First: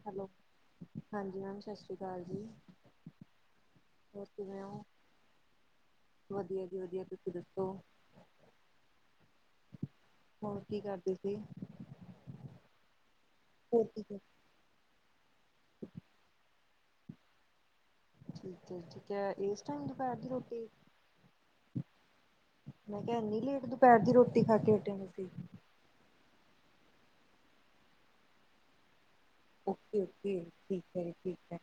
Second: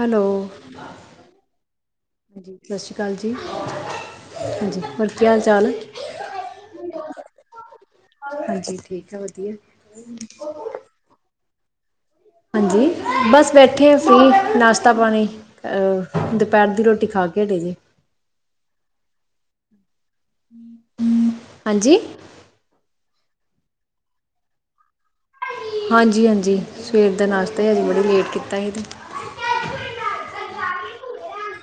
Hello ਹਾਂ ਹਾਂਜੀ ma'am ਸਤਿ ਸ਼੍ਰੀ ਅਕਾਲ ਜੀ ਸਤਿ ਸ਼੍ਰੀ ਅਕਾਲ ਜੀ ਹੋਰ ਕਿਵੇਂ ਹਾਂਜੀ ਹੋ, ਹੋਰ ਕੀ ਹਾਲ ਚਾਲ ਵਧੀਆ ਜੀ ਵਧੀਆ, ਤੁਸੀਂ ਦੱਸੋ ਹਾਂਜੀ ਠੀਕ ਹੈ ਵਧੀਆ ਹੋਰ ਕੀ ਕਰਦੀ ਸੀ ਹਾਂਜੀ ਬਸ ਹੋਰ ਬੈਠੇ ਆਂ ਕੀ ਕਰ ਫ੍ਰੀ, ਨਾਸ਼ਤਾ ਪਾਣੀ ਦੁਪੈਰ ਦੀ ਰੋਟੀ ਖਾ ਕੇ ਹਟੇ ਜੀ ਠੀਕ ਜੀ ਠੀਕ ਹੈ ਇਸ ਟਾਈਮ ਦੁਪਹਿਰ ਦੀ ਰੋਟੀ ਹਾਂਜੀ ਮੈਂ ਕਿਹਾ ਇਨੀ ਲੇਟ ਦੁਪਹਿਰ ਦੀ ਰੋਟੀ ਖਾ ਕੇ ਹਟੇ ਔ ਤੁਸੀ ਹਾਂਜੀ ਹਾਂਜੀ ਸਵੇਰ ਦਾ ਨਾਸ਼ਤਾ ਅਜ ਬੜੀ ਲੇਟ ਕੀਤਾ ਸੀ ਅਤੇ ਓਕੇ ਓਕੇ ਠੀਕ ਹੈ ਜੀ ਠੀਕ ਹੈ,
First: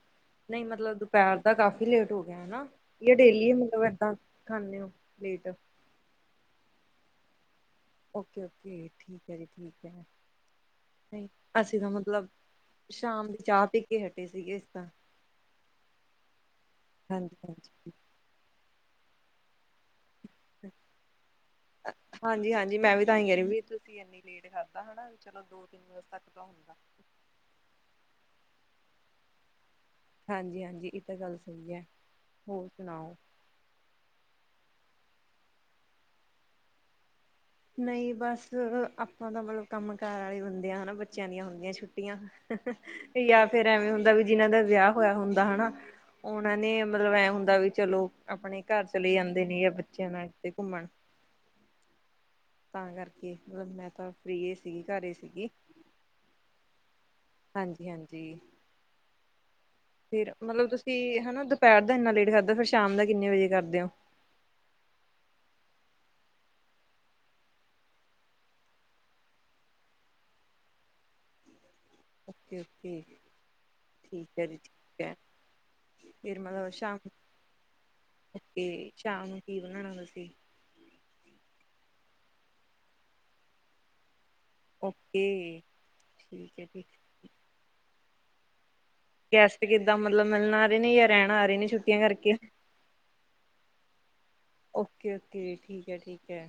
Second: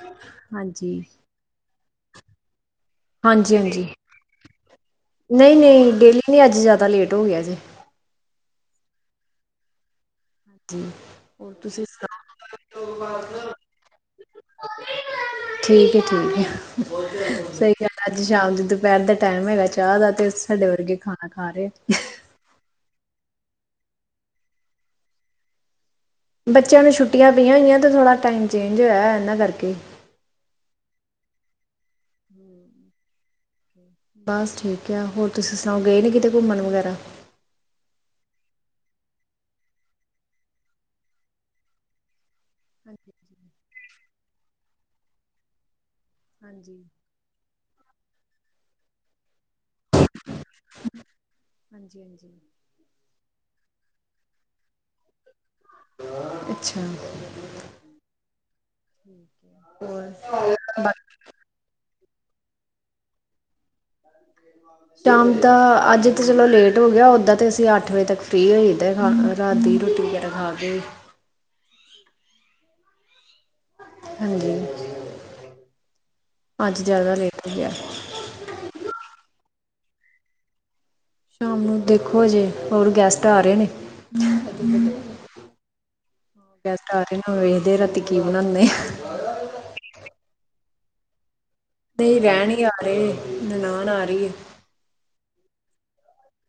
ਨਹੀਂ ਮਤਲਬ ਹਾਂਜੀ ਦੁਪਹਿਰ ਕਾਫੀ ਲੇਟ ਹੋ ਗਿਆ ਹੈਨਾ, ਯਾ ਡੇਲੀ ਹਾਂਜੀ ਮਤਲਬ ਏਦਾਂ ਖਾਂਨੇ ਔ ਲੇਟ ਬ [inaudible] ਨਹੀਂ ਅੱਜ ਜ਼ਿਆਦਾ ਲੇਟ ਹੋ ਗਆ ਜੀ ਓਕੇ ਓਕੇ ਠੀਕ ਹੈ ਜੀ ਠੀਕ ਹੈ ਹਾਂਜੀ ਨਹੀਂ ਹੋਰ ਅਸੀਂ ਤੁਸੀਂ ਤਾਂ ਸੁਣਾਓ ਮਤਲਬ ਸ਼ਾਮ ਦੀ ਚਾਹ ਪੀ ਕੇ ਹਟੇ ਸੀਗੇ ਇਸ ਦਾ ਠੀਕ ਹੈ ਠੀਕ ਹੈ ਹਾਂਜੀ ਸਹੀ ਗਲ ਹਾਂਜੀ ਹੈ ਅੱਜ ਸ਼ਾਮ ਦੇ ਦੁਪਹਿਰ ਦਾ ਟਾਈਮ ਹੈਗਾ ਚਾਹ ਦਾ, ਤੇ ਸਾਡੇ ਵਰਗੇ ਖਾਣਾ ਖਾ ਰਹੇ ਹਾਂਜੀ ਹਾਂਜੀ ਮੈਂ ਵੀ ਤਾਂ ਹੀ ਕਹ ਰਈ ਵੀ ਤੁਸੀਂ ਏਨੀ ਲੇਟ ਖਾਦਾ ਹੋਣਾ, ਚਲੋ ਦੋ ਤਿੰਨ ਵਜੇ ਤੱਕ ਬੱਚਿਆਂ ਨੂੰ ਛੁੱਟੀਆਂ ਪਈਆਂ ਹੋਈਆਂ ਤੇ ਥੋੜਾ ਟਾਈਮ ਚੇਂਜ ਹੋਇਆ, ਇਹਨਾਂ ਕਰਕੇ ਹਾਂਜੀ ਹਾਂਜੀ ਏਹ ਤਾਂ ਗੱਲ ਸਹੀ ਹੈ, ਹੋਰ ਸੁਣਾਓ ਬਸ ਠੀਕ ਐ, ਹੋਰ ਤੁਸੀਂ ਸੁਣਾਓ ਗਏ ਨੇ ਕਿਤੇ ਘੁੰਮਣ ਵਗੈਰਾ ਨਹੀਂ ਬਸ ਆਪਾਂ ਤਾਂ ਮਤਲਬ ਕੰਮ ਕਾਰ ਵਾਲੇ ਬੰਦੇ ਆ, ਹਨਾ ਬੱਚਿਆਂ ਦੀਆਂ ਹੁੰਦੀਆਂ ਛੁੱਟੀਆਂ ਹਾਂਜੀ ਜਾਂ ਫਿਰ ਐਵੇਂ ਹੁੰਦਾ, ਵੀ ਜਿਹਨਾਂ ਦਾ ਵਿਆਹ ਹੋਇਆ ਹੁੰਦਾ ਹਨਾ ਉਹਨਾਂ ਨੇ ਹਾਂਜੀ ਮਤਲਬ ਐ ਹੁੰਦਾ ਵੀ ਚਲੋ ਆਪਣੇ ਘਰ ਚਲੇ ਜਾਂਦੇ ਨੇ, ਜਾਂ ਬੱਚਿਆਂ ਨਾਲ ਕਿਥੇ ਘੁੰਮਣ ਹਾਂਜੀ ਹਾਂਜੀ ਤਾਂ ਕਰਕੇ ਮਤਲਬ ਮੈਂ ਤਾਂ ਫ੍ਰੀ ਏ ਸੀ, ਘਰੇ ਹੀ ਸੀਗੀ ਅੱਛਾ ਹਾਂਜੀ ਹਾਂਜੀ। ਹੋਰ, ਕੀ ਹਾਲ ਐ ਕੀ ਹੈਨਾ ਦੁਪਹਿਰ ਦਾ ਏਨਾ ਲੇਟ ਕਰਦਿਓ, ਫੇਰ ਸ਼ਾਮ ਦਾ ਕਿੰਨੇ ਵਜੇ ਕਰਦੇਓ? ਸ਼ਾਮ ਦਾ ਅੱਜ ਤਾਂ ਚਲੋ ਲੇਟ ਹੋ ਗਯਾ, ਓਦਾਂ ਤਾਂ ਅਸੀਂ ਅੱਠ ਵਜੇ ਤੱਕ ਫ੍ਰਰੀ ਹੋ ਜਾਈ ਦਾ ਰਾਤ ਦੀ ਰੋਟੀ ਖਾਕੇ। ਓਕੇ-ਓਕੇ। ਠੀਕ ਐ ਹਾਂਜੀ ਜੀ, ਠੀਕ ਐ ਫਿਰ ਮਤਲਬ ਅੱਜ ਸ਼ਾਮ ਜ਼ਿਆਦਾ ਲੇਟ ਹੋ ਗਿਆ ਤੇ ਸ਼ਾਮ ਨੂੰ ਕੀ ਬਨਾਨਾ ਤੁਸੀਂ? ਸ਼ਾਮ ਨੂੰ ਦੇਖੋ, ਹਜੇ ਹੋਰ ਗੈਸਟ ਆ ਰੇਨੇ। ਓਕੇ, ਠੀਕ ਏ ਜੀ। ਕਿੰਨਾ ਵੇਖਦੇ ਰੈਂਦੇ ਰਾਤੀਂ ਕੀ ਬਨਾਣੇ ਆ ਗੈਸਟ ਕਿੱਦਾਂ ਮਤਲਬ ਮਿਲਣ ਆ ਰਹੇ ਨੇ ਯਾ ਰਹਿਣ ਆ ਰੇਨੇ ਛੁੱਟੀ ਨਈਂ ਰੈਂਣ ਈ ਆਰੇ, ਨਨਾਨ ਆ ਰੀਏ। ਓਕੇ-ਓਕੇ, ਠੀਕ ਐ, ਠੀਕ ਐ।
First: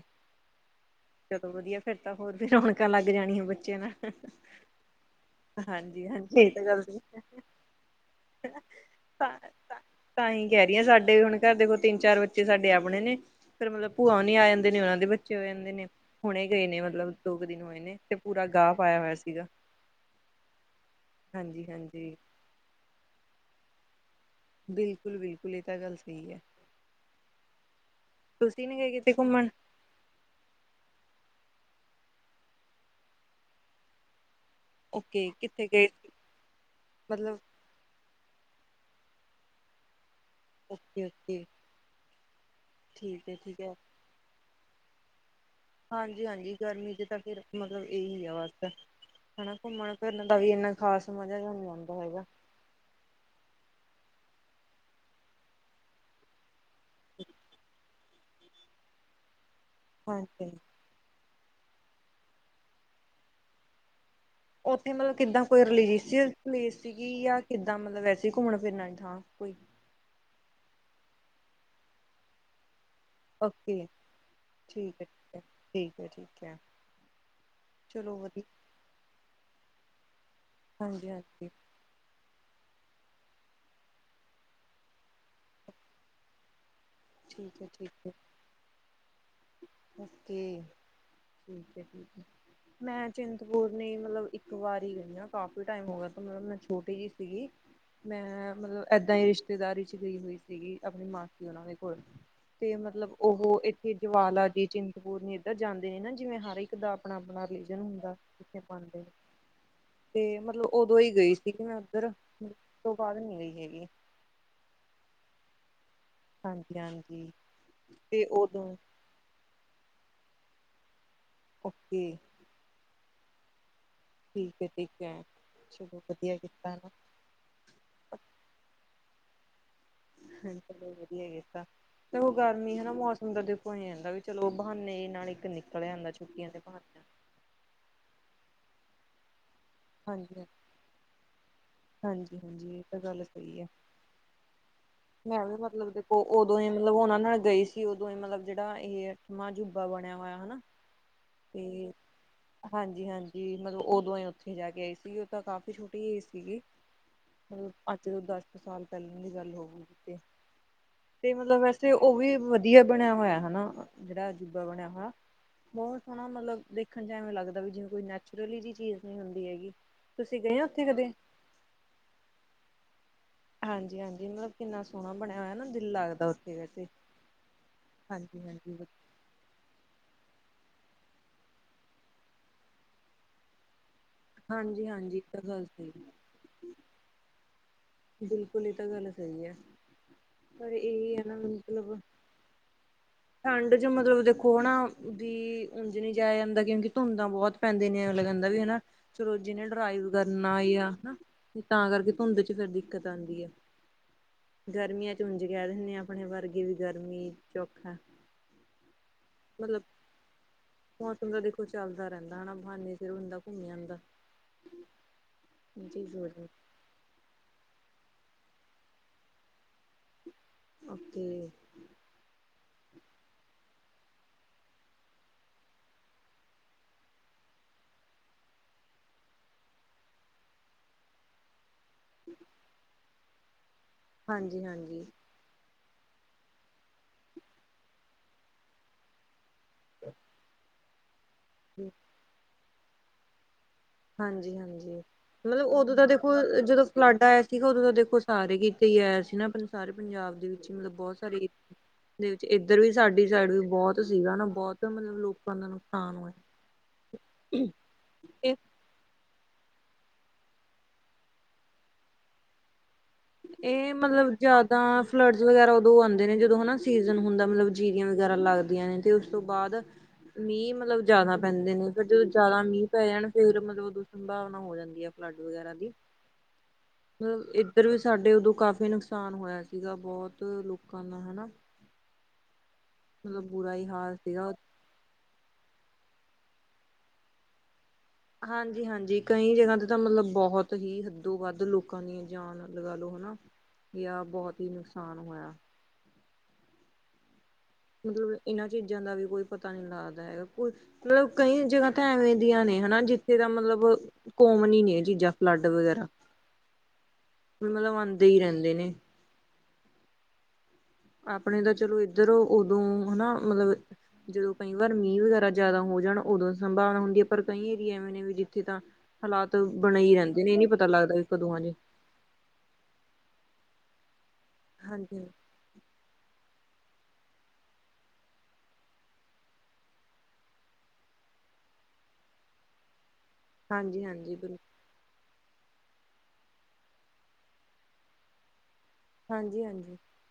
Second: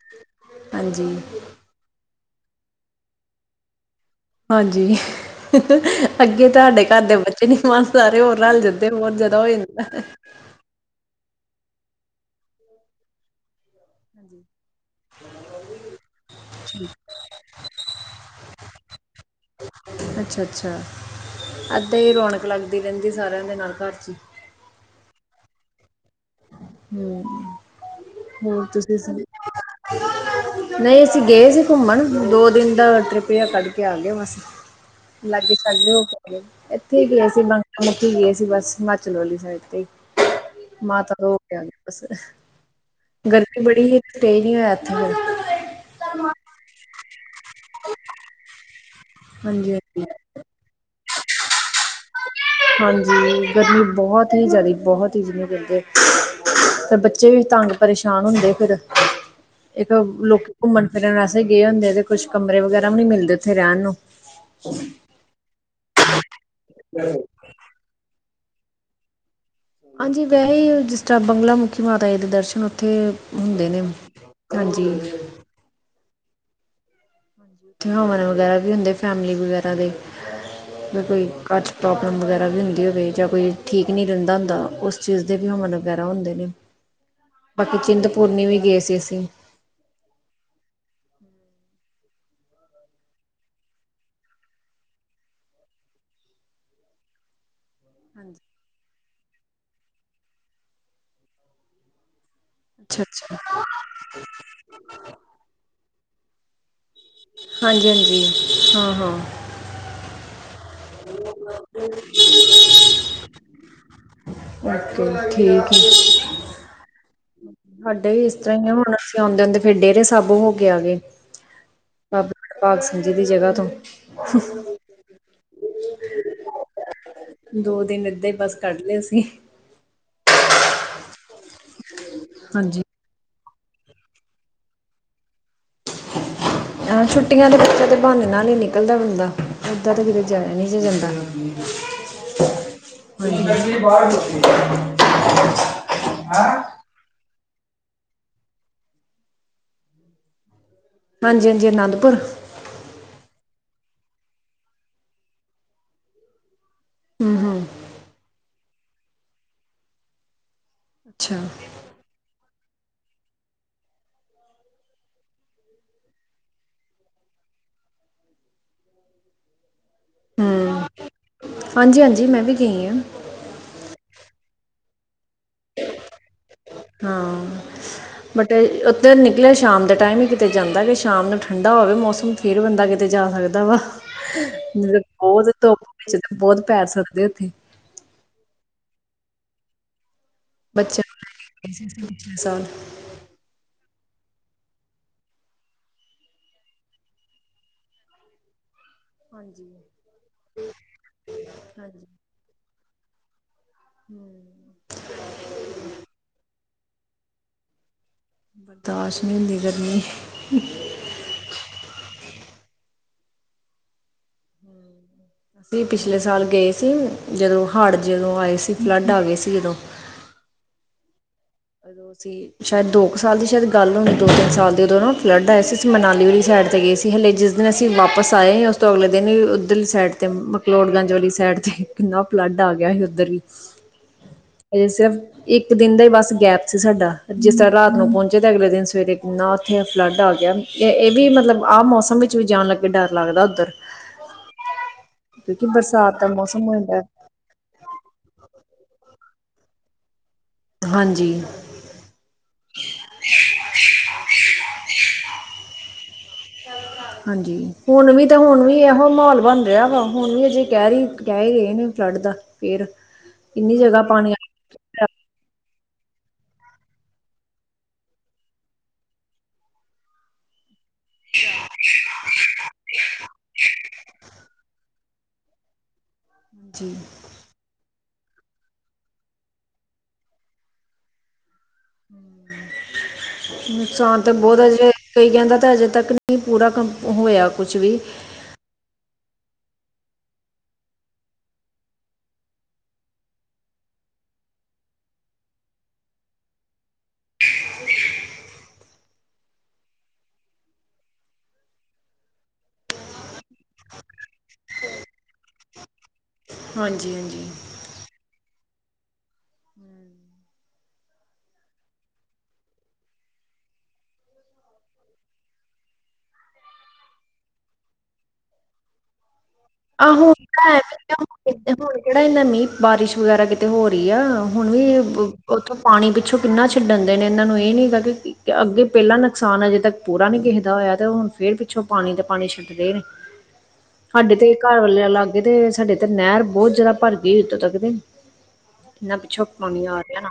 ਹਾਂਜੀ। ਵਧੀਆ ਫੇਰ ਤਾਂ, ਹੋਰ ਵੀ ਰੌਣਕਾਂ ਲੱਗ ਜਾਣੀਆਂ ਬੱਚਿਆਂ ਨਾਲ। ਹਾਂਜੀ। ਹਾਂਜੀ ਹਾਂਜੀ ਅੱਗੇ ਇਹ ਤਾਂ ਗੱਲ ਤਾਡੇ ਸਹੀ ਘਰ ਦੇ ਹੈ। ਬੱਚੇ ਨੀ ਮਾਨ, ਸਾਰੇ ਹੋਰ ਰਲ ਜਾਂਦੇ ਹੋਰ ਜਾਦਾ ਹੋ ਜਾਂਦਾ। ਕੈ ਰਿਆਂ ਸਾਡੇ ਵੀ ਹੁਣ ਘਰ ਦੇ ਕੋਲ ਤਿੰਨ-ਚਾਰ ਬੱਚੇ ਸਾਡੇ ਆਪਣੇ ਨੇ, ਫੇਰ ਮਤਲਬ ਭੂਆ ਓਨੀਂ ਆ ਜਾਂਦੇ ਨੇ ਓਨਾਂ ਦੇ ਬੱਚੇ ਹੋ ਜਾਂਦੇ ਨੇ, ਹੁਣੇ ਗਏ ਨੇ ਮਤਲਬ ਮਤਲਬ ਦੋ ਕੁ ਦਿਨ ਹੋਏ ਨੇ ਤੇ ਪੂਰਾ ਗਾਹ ਪਾਇਆ ਹੋਇਆ ਸੀਗਾ। ਅੱਛਾ-ਅੱਛਾ, ਹਾਂਜੀ ਏਦਾਂ ਈਂ ਹਾਂਜੀ ਰੌਣਕ ਲੱਗਦੀ ਰੈਂਦੀ ਸਾਰਿਆਂ ਦੇ ਨਾਲ ਘਰ ਚ ਈ। ਬਿਲਕੁਲ-ਬਿਲਕੁਲ, ਏ ਤਾਂ ਗੱਲ ਸਹੀ ਏ। ਹੁੰ, ਹੋਰ ਨੀ ਗਏ ਤੁਸੀਂ ਕਿਤੇ ਘੁੰਮਣ ਨਈਂ, ਅਸੀਂ ਗਏ ਸੀ ਘੁੰਮਣ, ਦੋ ਦਿਨ ਦਾ ਤ੍ਟ੍ਰਿਪ ਜੇਯਾ ਕੱਢ ਕੇ ਆ ਗੇਆ ਬਸ ਓਕੇ ਲਾਗੇ ਕਿੱਥੇ ਗਏ [unintelligible] ਏਥੇ ਈ ਗੇ ਮਤਲਬ ਸੀ ਮ ਉੱਨਤੀ ਗਏ ਸੀ ਬਸ ਹਿਮਾਚਲ ਵਾਲੀ ਸਾਈਡ ਤੇ, ਓਕੇ ਮਾਤਾ ਤੋਂ ਓਕੇ [unintelligible] ਬ ਠੀਕ ਹੈ ਠੀਕ ਗਰਮੀ ਹੈ ਬੜੀ ਹੀ ਸਟੇ ਨੀਂ ਹੋਇਆ ਇੱਥੇ ਫੇਰ। ਹਾਂਜੀ-ਹਾਂਜੀ, ਗਰਮੀ ਚ ਤਾਂ ਫਿਰ ਮਤਲਬ ਏਹੀ ਆ ਬਸ। ਹੈਨਾ, ਹਾਂਜੀ ਹਾਂਜੀ ਘੁੰਮਣ-ਫਿਰਨ ਦਾ ਵੀ ਇੰਨਾ ਖਾਸ ਮਜ਼ਾ ਜੇਯਾ ਨੀਂ ਆਂਉਦਾ ਹੈਗਾ। ਹਾਂਜੀ, ਗਰਮੀ ਬਹੋਤ ਹੀ ਜਾਦਾ ਬਹੋਤ ਹੀ ਜਿਵੇੰ ਕੈਂਦੇ। ਤੇ ਬੱਚੇ ਵੀ ਤੰਗ ਪਰੇਸ਼ਾਨ ਹੁੰਦੇ, ਫੇਰ ਇੱਕ ਹਾਂਜੀ ਲੋਕੀ ਘੁੰਮਣ ਫਿਰ ਰੈਣ ਆਸਤੇ ਗਏ ਹੁੰਦੇ ਤੇ ਕੁੱ ਕਮਰੇ ਵਗੈਰਾ ਵੀ ਨਨੀਂ ਮਿਲਦੇ ਓਥੇ ਰੈਣ ਨੂੰ। ਓਥੇ ਮਤਲਬ ਕਿੱਦਾਂ ਕੋਈ ਰਿਲੀਜੀਸੀਅ ਪਲੇਸ ਸੀਗੀ ਯਾਂ ਕਿੱਦਾਂ ਮਤਲਬ ਵੈਸੇ ਈ ਘੁੰਮਣ-ਫਿਰਨ ਆਲੀ ਥਾਂ ਕੋਈ? ਆਂਜੀ, ਵੈਹੇ ਈ ਜਿਸ ਤਰ੍ਹਾਂ ਬੰਗਲਾ ਮੁਖੀ ਮਾਤਾ ਜੀ ਦੇ ਦਰਸ਼ਨ ਓਥੇ ਹੁੰਦੇ ਨੇ, ਓਕੇ ਹਾਂਜੀ। ਠੀਕ ਹੈ ਠੀਕ ਹੈ ਠੀਕ ਐ, ਠੀਕ ਐ। ਓਥੇ ਹਵਨ ਵਗੈਰਾ ਵੀ ਹੁੰਦੇ, ਫੈਮਲੀ ਵਗੈਰਾ ਦੇ ਹਾਂਜੀ ਕੋਈ ਹਾਂਜੀ ਘ ਪ੍ਰੋਬਲਮ ਵਗੈਰਾ ਵੀ ਹੁੰਦੀ ਹੋਵੇ ਜਾਂ ਕੋਈ ਠੀਕ ਨੀਂ ਰੈਂਦਾ ਹੁੰਦਾ, ਉਸ ਚੀਜ਼ ਦੇ ਵੀ ਹਮਨ ਵਗੈਰਾ ਹੁੰਦੇ ਨੇ। [inaudible] ਠੀਕ ਐ, ਠੀਕ ਐ। ਉੱਨੀ-ਵੀ ਗਏ ਸੀ ਅਸੀਂ। ਓਕੇ, ਠੀਕ ਐ, ਠੀਕ ਐ। ਮੈਂ ਚਿੰਤਪੁਰਨੀ ਮਤਲਬ ਇੱਕ ਵਾਰ ਈਂ ਗਈ ਆਂ ਕਾਫੀ ਟਾਈਮ ਹੋ ਗਿਆ ਮਤਲਬ, ਮੈਂ ਛੋਟੀ ਜੀ ਸੀਗੀ। ਹਾਂਜੀ ਮੈਂ ਮਤਲਬ ਏਦਾਂ ਈਂ ਰਿਸ਼ਤੇਦਾਰੀ ਚ ਗਈ ਹੋਈ ਸੀਗੀ, ਅਪਨੀ ਮਾਸੀ ਹੋਨਾਂ ਦੇ ਕੋਲ ਤੇ ਅੱਛਾ ਮਤਲਬ ਅੱਛਾ ਓਹ ਏਥੇ ਜਵਾਲਾ ਜੀ, ਚਿੰਦਪੁਰ ਨੇ ਇੱਧਰ ਜਾਂਦੇ ਨੇ ਨਾ ਜਿਵੇਂ ਹਰ ਇੱਕ ਹਰ ਇਕ ਦਾ ਆਪਣਾ-ਆਪਣਾ ਰਿਲੀਜਨ ਹਾਂਜੀ ਹੁੰਦਾ ਹਾਂਜੀ ਜਿੱਥੇ ਹਾਂ ਪਾਉਂਦੇ। ਹਾਂ ਤੇ ਮਤਲਬ ਉਦੋਂ ਹੀ ਗਈ ਸੀ ਕਿ ਮੈਂ ਉੱਧਰ ੳਸ ਤੋਂ ਬਾਦ ਨੀ ਗਈ ਹੈਗੀ। ਓਕੇ, ਠੀਕ ਏ। ਹਾਂਜੀ-ਹਾਂਜੀ, ਤੇ ਉਦੋਂ ਆਉਂਦੇ-ਆਉਂਦੇ ਫਿਰ ਡੇਰੇ ਸਾਬਹੋ ਕੇ ਆ ਗਏ। ਓਕੇ। ਭਾਗ ਸਿੰਘ ਜੀ ਦੀ ਜਗ੍ਹਾ ਤੋਂ। ਠੀਕ ਹੈ-ਠੀਕ ਹੈ, ਚਲੋ ਵਧੀਆ ਕੀਤਾ ਹੈਨਾ। ਦੋ ਦਿਨ ਏਦਾਂ ਹੀ ਬਸ ਕੱਢ ਲਏ ਅਸੀਂ। ਹਾਂਜੀ, ਚਲੋ ਵਧੀਆ ਕੀਤਾ ਤੇ ਉਹ ਗਰਮੀ ਹਾਂਜੀ ਹੈਨਾ ਮੌਸਮ ਦਾ ਕੰਈ ਨੀ ਆਂਦਾ, ਵੀ ਚਲੋ ਬਹਾਨੇ ਨਾਲ ਇੱਕ ਨਿਕਲ ਜਾਂਦਾ ਛੁੱਕੀਆਂ ਦੇ ਬਹਾਨੇ। ਅਹ ਛੁੱਟੀਆਂ ਤੇ ਬੱਚਾ ਤੇ ਬਹਾਨੇ ਨਾਲ ਹੀ ਨਿਕਲਦਾ ਬੰਦਾ, ਏਦਾਂ ਤਾਂ ਕਿਤੇ ਜਾਆ ਨੀ ਸੀ ਜਾਂਦਾ। ਹਾਂਜੀ-ਹਾਂਜੀ, ਇਹ ਤਾਂ ਗੱਲ ਸਹੀ ਆ ਮੈਂ ਉਹਦੇ ਮਤਲਬ ਦੇ ਉ ਉ ਓਦੋਂ ਮਤਲਬ ਉਹਨਾ ਨਾਲ ਗਈ ਸੀ ਉਦੋਂ ਮਤਲਬ ਜਿਹੜਾ ਇਹ ਮਾਂਜੂਬਾ ਬਣਿਆ ਹੋਇਆ ਹੈਨਾ। ਹਾਂਜੀ-ਹਾਂਜੀ, ਅਨੰਦਪੁਰ। ਹਾਂਜੀ-ਹਾਂਜੀ, ਮਤਲਬ ਉਦੋਂਈ ਉੱਥੇ ਜਾ ਕੇ ਆਈ ਸੀਗੀ ਉਹ ਤਾਂ ਕਾਫ਼ੀ ਛੋਟੀ ਏਜ ਹੀ ਸੀਗੀ। ਹਮ ਹਮ ਮਤਲਬ ਅੱਜ ਤੋਂ ਦਸ ਕੁ ਸਾਲ ਪਹਿਲਾਂ ਦੀ ਗੱਲ ਹੋ ਗੀ ਕਿ ਤੇ ਅੱਛਾ ਮਤਲਬ ਵੈਸੇ ਤੇ ਉਹ ਵੀ ਵਧੀਆ ਬਣਿਆ ਹੋਇਆ ਹੈਨਾ ਜਿਹੜਾ ਅਜੂਬਾ ਬਣਿਆ ਹੋਇਆ। ਬਹੁਤ ਹੈਣਾ ਮਤਲਬ ਦੇਖਣ ਚ ਐਵੇਂ ਲੱਗਦਾ ਵੀ ਜਿਵੇਂ ਕੋਈ ਨੈਚੁਰਲੀ ਜਿਹੀ ਚੀਜ਼ ਨੀ ਹੁੰਦੀ ਹੈਗੀ। ਤੁਸੀਂ ਗਏ ਹੋ ਉੱਥੇ ਕਦੇ? ਹਾਂਜੀ-ਹਾਂਜੀ ਮੈਂ ਵੀ ਗਈ ਹਾਂ। ਹਾਂਜੀ-ਹਾਂਜੀ, ਮਤਲਬ ਕਿੰਨਾ ਸੋਹਣਾ ਬਣਿਆ ਹੋਇਆ ਨਾ ਦਿਲ ਲੱਗਦਾ ਉੱਥੇ। ਵੈਸੇ ਹਾਂ, ਹਾਂਜੀ ਬਟ ਹਾਂਜੀ ਇੱਕ ਜ ਨਿਕਲਿਆ ਸ਼ਾਮ ਦੇ ਟਾਈਮ ਹੀ ਕਿਤੇ ਜਾਂਦਾ ਕਿ ਸ਼ਾਮ ਨੂੰ ਠੰਡਾ ਹੋਵੇ ਮੌਸਮ, ਫਿਰ ਬੰਦਾ ਕਿਤੇ ਜਾ ਸਕਦਾ ਵਾ। ਹਾਂਜੀ ਜ ਹਾਂਜੀ ਇਹ ਤਾਂ ਬਹੁਤ ਗੱਲ ਧੁੱਪ ਸਹੀ ਵਿੱਚ ਬਹੁਤ ਪੈਰ ਸੜਦੇ ਉੱਥੇ। ਬਿਲਕੁਲ, ਇਹ ਤਾਂ ਗੱਲ ਸਹੀ ਹੈ। ਪਰ ਬੱਚਿਆਂ ਇਹੀ ਨੂੰ ਹੈ ਲੈ ਨਾ ਕੇ ਗਏ ਮਤਲਬ ਸੀ ਪਿਛਲੇ ਸਾਲ। ਠੰਡ ਜੋ ਮਤਲਬ ਦੇਖੋ ਨਾ ਵੀ ਉੰਝ ਨਹੀਂ ਜਾਇਆ ਜਾਂਦਾ ਕਿਉਂਕਿ ਧੁੰਦਾਂ ਬਹੁਤ ਪੈਂਦਿਆ ਨੇ, ਲਗਦਾ ਵੀ ਹੈਨਾ। ਚਲੋ ਜਿਹਨੇ ਹਾਂਜੀ ਡਰਾਈਵ ਕਰਨਾ ਆ ਹੈਨਾ ਤੇ ਤਾਂ ਹਾਂਜੀ ਕਰਕੇ ਧੁੰਦ ਚ ਫਿਰ ਦਿੱਕਤ ਆਉਂਦੀ ਆ। ਹੂੰ। ਗਰਮੀਆਂ ਚ ਉਝ ਕਹਿ ਦਿੰਦੇ ਹ ਆਪਣੇ ਵਰਗੇ ਵੀ ਗਰਮੀ ਚ ਔਖਾ। ਬਰਦਾਸ਼ਤ ਨੀ ਹੁੰਦੀ ਮਤਲਬ ਗਰਮੀ। ਮੌਸਮ ਤਾਂ ਦੇਖੋ ਚੱਲਦਾ ਰਹਿੰਦਾ ਹੈਨਾ ਬਹਾਨੇ ਸਿਰ ਬੰਦਾ ਘੁੰਮ ਆਂਦਾ। ਹੂੰ, ਅਸੀਂ ਵੀ ਇਹ ਚੀਜ਼ ਪਿਛਲੇ ਹੋ ਸਾਲ ਜਾਂਦੀ ਗਏ ਸੀ ਜਦੋਂ ਹਾੜ ਜਦੋਂ ਆਏ ਸੀ ਫਲੱਡ ਆ ਗਏ ਸੀ ਜਦੋਂ। ਓਕੇ। ਉਦੋਂ ਅਸੀਂ ਸ਼ਾਇਦ ਦੋ ਕੁ ਸਾਲ ਦੀ ਸ਼ਾਇਦ ਗੱਲ ਹੋਣੀ ਦੋ-ਤਿੰਨ ਸਾਲ ਦੀ ਉਦੋਂ ਫਲੱਡ ਆਏ ਸੀ, ਅਸੀ ਮਨਾਲੀ ਵਾਲੀ ਸਾਈਡ ਤੇ ਗਏ ਸੀ। ਤੇ ਹਲੇ ਜਿਸ ਦਿਨ ਅਸੀਂ ਵਾਪਸ ਆਏ ਉਸ ਤੋਂ ਅਗਲੇ ਦਿਨ ਹੀ ਉੱਧਰ ਸਾਈਡ ਤੇ ਮਕਲੋੜਗੰਜ ਵਾਲੀ ਸਾਈਡ ਤੇ ਕਿੰਨਾ ਫਲੱਡ ਆ ਗਿਆ ਸੀ ਉੱਧਰ ਵੀ, ਹਾਂਜੀ ਅਜੇ ਹਾਂਜੀ ਸਿਰਫ ਇੱਕ ਦਿਨ ਦਾ ਹੀ ਬਸ ਗੈਪ ਸੀ ਸਾਡਾ, ਜਿਸ ਤਰ੍ਹਾਂ ਰਾਤ ਨੂੰ ਪਹੁੰਚੇ ਤਾਂ ਅਗਲੇ ਦਿਨ ਸਵੇਰੇ ਨਾ ਉੱਥੇ ਫਲੱਡ ਆ ਗਿਆ। ਇਹ ਵੀ ਮਤਲਬ ਆਹ ਮੌਸਮ ਵਿੱਚ ਵੀ ਜਾਣ ਲੱਗੇ ਡਰ ਲੱਗਦਾ ਉੱਧਰ। ਹਾਂਜੀ-ਹਾਂਜੀ, ਮਤਲਬ ਕਿਉਂਕਿ ਉਦੋਂ ਦਾ ਬਰਸਾਤ ਦੇਖੋ ਮੌਸਮ ਹੋ ਜਦੋਂ ਜਾਂਦਾ ਫਲੱਡ ਆਇਆ। ਠੀਕ ਆ, ਉਦੋਂ ਤਾਂ ਦੇਖੋ ਸਾਰੇ ਕਿਤੇ ਹੀ ਆਇਆ ਸੀ ਨਾ ਆਪ ਸਾਰੇ ਪੰਜਾਬ ਦੇ ਵਿੱਚ ਮਤਲਬ ਬਹੁਤ ਸਾਰੇ ਹਾਂਜੀ ਦੇ ਵਿੱਚ ਇਧਰ ਵੀ ਸਾਡੀ ਸਾਈਡ ਵੀ ਬਹੁਤ ਸੀਗਾ ਹਨਾ ਬਹੁਤ ਮਤਲਬ ਲੋਕਾਂ ਦਾ ਨੁਕਸਾਨ ਹੋਇਆ। ਹਾਂਜੀ ਹੁਣ ਵੀ ਤੇ ਇਹ ਹੁਣ ਵੀ ਇਹੋ ਮਾਹੌਲ ਬਣਦਾ ਰਿਆ ਵਾ ਹੁਣ ਵੀ ਅਜੇ ਕਹਿ ਰਹੀ ਕਹਿ ਰਹੇ ਨੇ ਫਲੱਡ ਦਾ ਫਿਰ ਇਹ ਮਤਲਬ ਜਿਆਦਾ ਫਲੱਡਸ ਵਗੈਰਾ ਉਦੋਂ ਆਉਂਦੇ ਨੇ ਜਦੋਂ ਹਨਾ ਸੀਜਨ ਹੁੰਦਾ ਮਤਲਬ ਜੀਰੀਆਂ ਵਗੈਰਾ ਲੱਗਦੀਆਂ ਨੇ ਤੇ ਤੋਂ ਬਾਅਦ ਮੀਂਹ ਮਤਲਬ ਜਿਆਦਾ ਪੈਂਦੇ ਨੇ ਫਿਰ ਜਦੋਂ ਜ਼ਿਆਦਾ ਮੀਂਹ ਪੈ ਜਾਣ ਫਿਰ ਮਤਲਬ ਉਦ ਸੰਭਾਵਨਾ ਹੋਰ ਹੋ ਜਾਂਦੀ ਹੈ ਫਲੱਡ ਵਗੈਰਾ ਦੀ ਜੀ ਮਤਲਬ ਇਹ ਇਧਰ ਵੀ ਸਾਡੇ ਉਦੋਂ ਕਾਫੀ ਨੁਕਸਾਨ ਹੋਇਆ ਸੀਗਾ ਬਹੁਤ ਲੋਕਾਂ ਦਾ ਹਨਾ। ਮਤਲਬ ਬੁਰਾ ਹੀ ਹਾਲ ਨੁਕਸਾਨ ਤਾਂ ਸੀਗਾ। ਬਹੁਤ ਅਜੇ ਕਈਆਂ ਦਾ ਤਾਂ ਅਜੇ ਤੱਕ ਨਹੀਂ ਪੂਰਾ ਕੰਮ ਹੋਇਆ ਕੁਛ ਵੀ ਹਾਂਜੀ ਹਾਂਜੀ ਕਈ ਜਗ੍ਹਾ ਤੇ ਤਾਂ ਮਤਲਬ ਬਹੁਤ ਹੀ ਹੱਦੋ ਵੱਧ ਲੋਕਾਂ ਦੀ ਜਾਨ ਲਗਾ ਲੋ ਹਨਾ ਯਾ ਬਹੁਤ ਹੀ ਨੁਕਸਾਨ ਹੋਇਆ। ਮਤਲਬ ਇਹਨਾਂ ਚੀਜ਼ਾਂ ਦਾ ਵੀ ਕੋਈ ਪਤਾ ਨੀ ਲੱਗਦਾ ਹੈਗਾ ਮਤਲਬ ਕਈ ਜਗ੍ਹਾ ਤਾਂ ਐਵੇਂ ਦੀਆਂ ਨੇ ਹਨਾ ਜਿੱਥੇ ਦਾ ਮਤਲਬ ਕਾਮਨ ਹੀ ਨੇ ਇਹ ਚੀਜ਼ਾਂ ਫਲੱਡ ਵਗੈਰਾ। ਹਾਂਜੀ ਹਾਂਜੀ। ਮਤਲਬ ਆਦੇ ਹੀ ਰਹਿੰਦੇ ਨੇ। ਆਪਣੇ ਤਾਂ ਚਲੋ ਇੱਧਰ ਉਦੋਂ ਹਨਾ ਮਤਲਬ ਜਦੋਂ ਕਈ ਵਾਰ ਮੀਂਹ ਵਗੈਰਾ ਜ਼ਿਆਦਾ ਹੋ ਜਾਣ ਉਦੋਂ ਸੰਭਾਵਨਾ ਹੁੰਦੀ ਹੈ ਪਰ ਕਈ ਏਰੀਏ ਐਵੇਂ ਨੇ ਵੀ ਜਿੱਥੇ ਤਾਂ ਹਾਲਾਤ ਬਣੇ ਆਹ ਹੀ ਹੁਣ ਰਹਿੰਦੇ ਨੇ ਇਹ ਨ ਤਾਂ ਪਤਾ ਲੱਗਦਾ ਵੀ ਕਦੋਂ ਆ ਨੇ ਐਵੇਂ ਹੁਣ ਕਿਹੜਾ ਇਹਨਾ ਮੀਹ ਬਾਰਿਸ਼ ਵਗੈਰਾ ਕਿਤੇ ਹੋ ਰਹੀ ਆ ਹੁਣ ਵੀ ਹਾਂਜੀ ਉੱਥੋਂ ਪਾਣੀ ਪਿੱਛੋਂ ਕਿੰਨਾ ਛਿਡਣ ਦੇ ਨੇ ਇਹਨਾਂ ਨੂੰ ਇਹ ਨਹੀਂ ਹੈਗਾ ਕਿ ਅੱਗੇ ਪਹਿਲਾ ਨੁਕਸਾਨ ਹੈ ਅਜੇ ਤੱਕ ਪੂਰਾ ਨੀ ਕਿਸੇਦਾ ਹੋਇਆ ਤੇ ਹੁਣ ਫਿਰ ਪਿੱਛੋਂ ਪਾਣੀ ਤੇ ਪਾਣੀ ਛੱਡਦੇ ਨੇ। ਹਾਂਜੀ ਸਾਡੇ ਹਾਂਜੀ ਤੇ ਬਿਲਕੁਲ। ਘਰ ਵ ਲੱਗਦੇ ਸਾਡੇ ਤੇ ਨਹਿਰ ਬਹੁਤ ਜ਼ਿਆਦਾ ਭਰ ਗਈ ਹੋਈ ਉੱਤੋਂ ਤੱਕ ਤੇ। ਕਿਨਾ ਪਿੱਛੋਂ ਹਾਂਜੀ ਪਾਉਣੀ ਹਾਂਜੀ ਆ ਗਿਆ ਨਾ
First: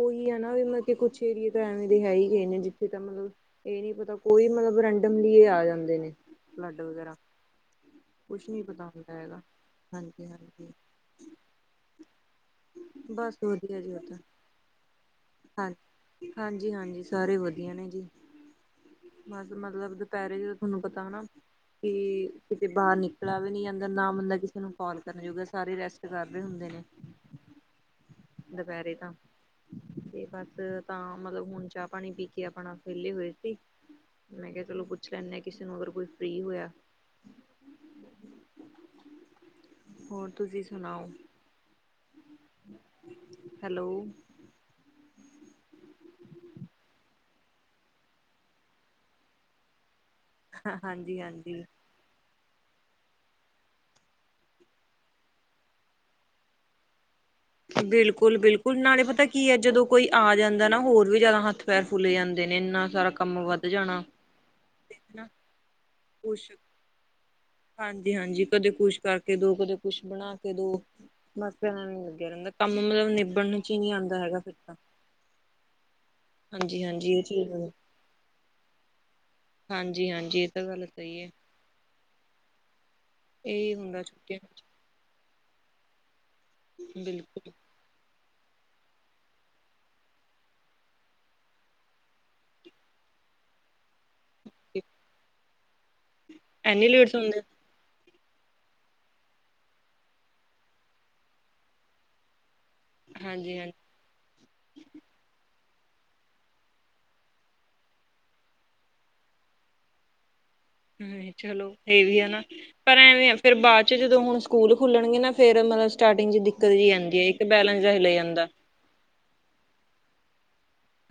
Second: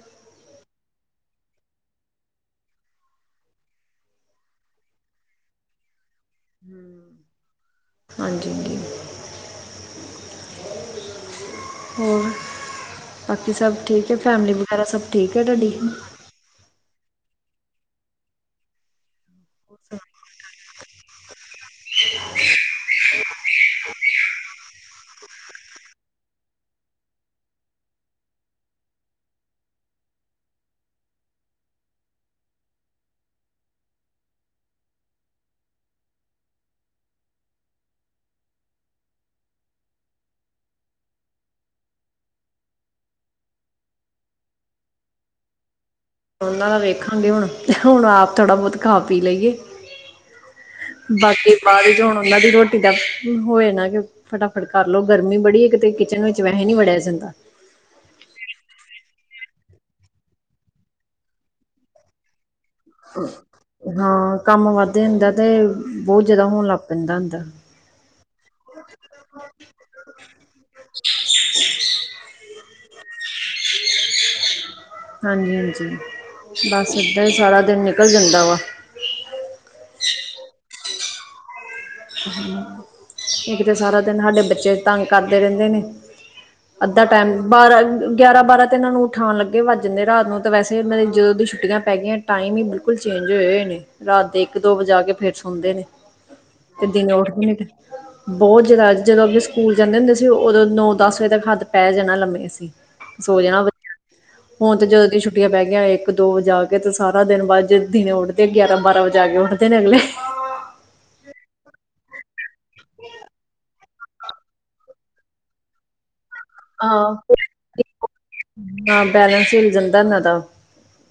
ਉਹੀ ਹੈ ਨਾ ਵੀ ਮਤਲਬ ਕੁਛ ਏਰੀਏ ਤਾਂ ਐਵੇਂ ਦੇ ਹੈ ਹੀ ਗਏ ਨੇ ਜਿੱਥੇ ਤਾਂ ਮਤਲਬ ਇਹ ਨਹੀਂੀ ਪਤਾ ਕੋਈ ਮਤਲਬ ਰੈਂਡਮਲੀ ਆ ਜਾਂਦੇ ਨੇ ਫਲੱਡ ਵਗੈਰਾ। ਕੁਛ ਹਾਂਜੀ ਨਿ ਹਾਂਜੀ ਪਤਾ ਹੁੰਦਾ ਹੈਗਾ ਹਾਂਜੀ ਹਾਂਜੀ। ਹੋਰ ਬਸ ਵਧੀਆ ਜੀ ਉਹ ਤਾਂ ਯਾਰਾ ਸਭ ਠੀਕ ਹੈ ਹਾਂ ਤੁਹਾਡੀ। ਹਾਂਜੀ ਹਾਂਜੀ ਸਾਰੇ ਵਧੀਆ ਨੇ ਜੀ। ਬਸ ਮਤਲਬ ਦੁਪਹਿਰੇ ਚ ਤਾਂ ਤੁਹਾਨੂੰ ਪਤਾ ਨਾ। ਕਿ ਕਿਤੇ ਬਾਹਰ ਨਿਕਲ ਵੀ ਨੀ ਜਾਂਦਾ ਨਾ ਮੰੰਦਾ ਕਿਸੇ ਨੂੰ। ਕਾਲ ਕਰਨ ਜੋੁਗਾ ਸਾਰੇ ਰੈਸਟ ਕਰ ਰਹੇ ਹੁੰਦੇ ਨੇ ਦੁਪਹਿਰੇ ਤਾਂ ਤੇ ਬਸ ਤਾਂ ਮਤਲਬ ਹੁਣ ਚਾਹ ਪਾਣੀ ਪੀ ਕੇ ਆਪਣਾ ਫਹਲੇ ਹੋਏ ਸੀ। ਮੈਂ ਕਿਹਾ ਚਲੋ ਪੁੱਛ ਲੈਂਦੇ ਹਾਂ ਕਿਸੇ ਨੂੰ ਅਗਰ ਕੋਈ ਫਰੀ ਹੋਇਆ। ਹੋਰ ਤੁਸੀਂ ਸੁਣਾਓ। ਹੈਲੋ। ਉਹਨਾਂ ਦਾ ਵੇਖਾਂਗੇ ਹੁਣ ਤੇ ਹੁਣ ਆਪ ਥੋੜ੍ਹਾ ਬਹੁਤ ਖਾ ਪੀ ਲਈਏ। ਹਾਂਜੀ ਬਾਕੀ ਹਾਂਜੀ ਬਾਅਦ ਚ ਹੁਣ ਉਹਨਾਂ ਦੀ ਰੋਟੀ ਦਾ ਹੋਏ ਨਾ ਕਿ ਫਟਾਫਟ ਕਰ ਲੋੋ ਗਰਮੀ ਬੜੀ ਕਿਤੇ ਕਿਚਨ ਵਿੱਚ ਵੈਸੇ ਨੀ ਵੜਿਆ ਜਾਂਦਾ। ਬਿਲਕੁਲ ਬਿਲਕੁਲ ਨਾਲੇ ਪਤਾ ਕੀ ਹੈ ਜਦੋਂ ਕੋਈ ਆ ਜਾਂਦਾ ਨਾ ਹੋਰ ਵੀ ਜ਼ਿਆਦਾ ਹੱਥ ਪੈਰ ਫੁਲੇ ਜਾਂਦੇ ਨੇ ਇਨਾਂ ਹਾਂ ਕੰਮ ਵੱਧਦੇ ਹਨਾ ਹੁੰਦਾ ਤੇ ਬਹੁਤ ਜਿਆਦਾ ਕੁਛ ਹੋਣ ਲੱਗ ਪੈਂਦਾ ਹੁੰਦਾ। ਹਾਂਜੀ ਹਾਂਜੀ ਕਦੇ ਕੁਛ ਕਰਕੇ ਦੋ ਕਦੇ ਕੁਛ ਬਣਾ ਕੇ ਦੋ। ਬਸ ਇਹਨਾ [unintelligible] ਕੰਮ ਮਤਲਬ ਨਿਬੜਣ ਚ ਹੀ ਨਹੀਂੀ ਆਉਂਦਾ ਹੈਗਾ ਹਾਂਜੀ ਹਾਂਜੀ ਹਾਂਜੀ ਬਸ ਹਾਂਜੀ ਇਹ ਇੱਦਾਂ ਹੀ ਚੀਜ਼ ਸਾਰਾ ਦਿਨ ਨਿਕਲ ਜਾਂਦਾ ਵਾ। ਹਾਂਜੀ ਹਾਂਜੀ ਇਹ ਤਾਂ ਗੱਲ ਸਹੀ ਹੈ। ਹਮ ਇੱਕ ਇਹੀ ਤਾਂ ਸਾਰਾ ਹੁੰਦਾ ਦਿਨ ਸਾਡੇ ਛੁੱਟੀਆਂ ਬੱਚੇ। ਤੰਗ ਕਰਦੇ ਰਹਿੰਦੇ ਨੇ ਅੱਧਾ ਟਾਈਮ ਬਿਲਕੁਲ। ਬਾਰਾਂ। ਗਿਆਰਾਂ ਬਾਰਾਂ ਤਾਂ ਇਹਨਾਂ ਨੂੰ ਉਠਾਉਣ ਲੱਗੇ ਵੱਜ ਜਾਂਦੇ ਰਾਤ ਨੂੰ ਤਾਂ ਵੈਸੇ ਮਨਾਂ ਦੀ ਜਦੋਂ ਦੀ ਛੁੱਟੀਆਂ ਪੈ ਗਈਆਂ। ਟਾਈਮ ਹੀ ਬਿਲਕੁਲ ਚੇਂਜ ਹੋਏ ਹੋਏ ਨੇ ਰਾਤ ਦੇ ਇੱਕ ਦੋ ਵਜਾ ਕੇ ਫਿਰ ਸੁਣਦੇ ਨੇ। ਤੇ ਐਨੀ ਦਿਨ ਲੇਟ ਸੌਂਦੇ? [unintelligible] ਬਹੁਤ ਜ਼ਿਆਦਾ ਜਦੋਂ ਅਗੇ ਸਕੂਲ ਜਾਂਦੇ ਹੁੰਦੇ ਸੀ ਉਦੋਂ ਨੌ ਦਸ ਵਜੇ ਤੱਕ ਹੱਦ ਪੈ ਜਾਣਾ ਲੰਮੇ। [unintelligible] ਹਾਂਜੀ-ਹਾਂਜੀ। ਹੁਣ ਤੇ ਜਦੋਂ ਦੀਆਂ ਛੁੱਟੀਆਂ ਪੈ ਗਈਆਂ ਇੱਕ ਦੋ ਵਜੇ ਆ ਕੇ ਤੇ ਸਾਰਾ ਦਿਨ ਬਾਅਦ ਜ ਦਿਨਂ ਉੱਦੇ ਗਿਆਰਾਂ ਬਾਰਾਂ ਵਜਾ ਆ ਕੇ ਉੱਠਦੇ। [unintelligible] ਹਮ ਚਲੋ ਇਹ ਵੀ ਆ ਨਾ। ਪਰ ਐਵੇਂ ਫਿਰ ਬਾਅਦ ਚ ਜਦੋਂ ਹੁਣ ਸਕੂਲ ਖੁੱਲਣਗੇ ਨਾ ਫੇਿਰ ਮਤਲਬ ਸਟਾਰਟਿੰਗ ਦਿਕਤ ਦਿਕਤ ਜੀ ਆਦੀ ਆ ਹੈ ਇੱਕ ਬੈਲੈਂਸ ਜਾ ਹਿਲ ਜਾਂਦਾ। ਨਾਾਂ ਬੈਲੈਂਸ ਹਿਲ ਜਾਂਦਾ ਇਹਨਾ ਦਾ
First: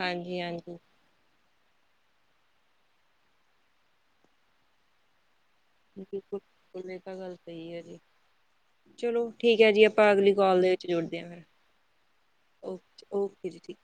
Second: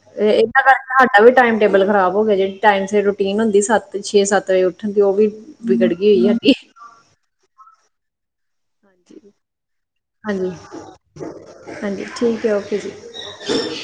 ਹਾਂਜੀ-ਹਾਂਜੀ, [unintelligible] ਵੀ ਟਾਈਮ ਟੇਬਲ ਖ਼ਰਾਬ ਹੋ ਗਿਆ ਜਿਹੜੀ ਟਾਇਮ ਸੀਰ ਰੂਟੀਨ ਹਦੀ ਸੱਤ ਛੇ ਵਜੇ ਉੱਠਨ ਦੀ ਉਹ ਵਿਗੜ ਗਈ [unintelligible] ਹੋਈ ਚਲੋ ਸਾਡੀ ਠੀਕ ਹੈ ਜੀ ਆਪਾਂ ਅਗਲੀ ਹਾਂਜੀ ਕੋਲ ਦੇ ਵਿੱਚ ਜੁੜਦੇ ਹਾਂ ਫਿਰ ਹਾਂਜੀ ਠੀਕ ਹੈ ਓ ਓਕੇ ਜੀ ਓਕੇ ਜੀ ਠੀਕ।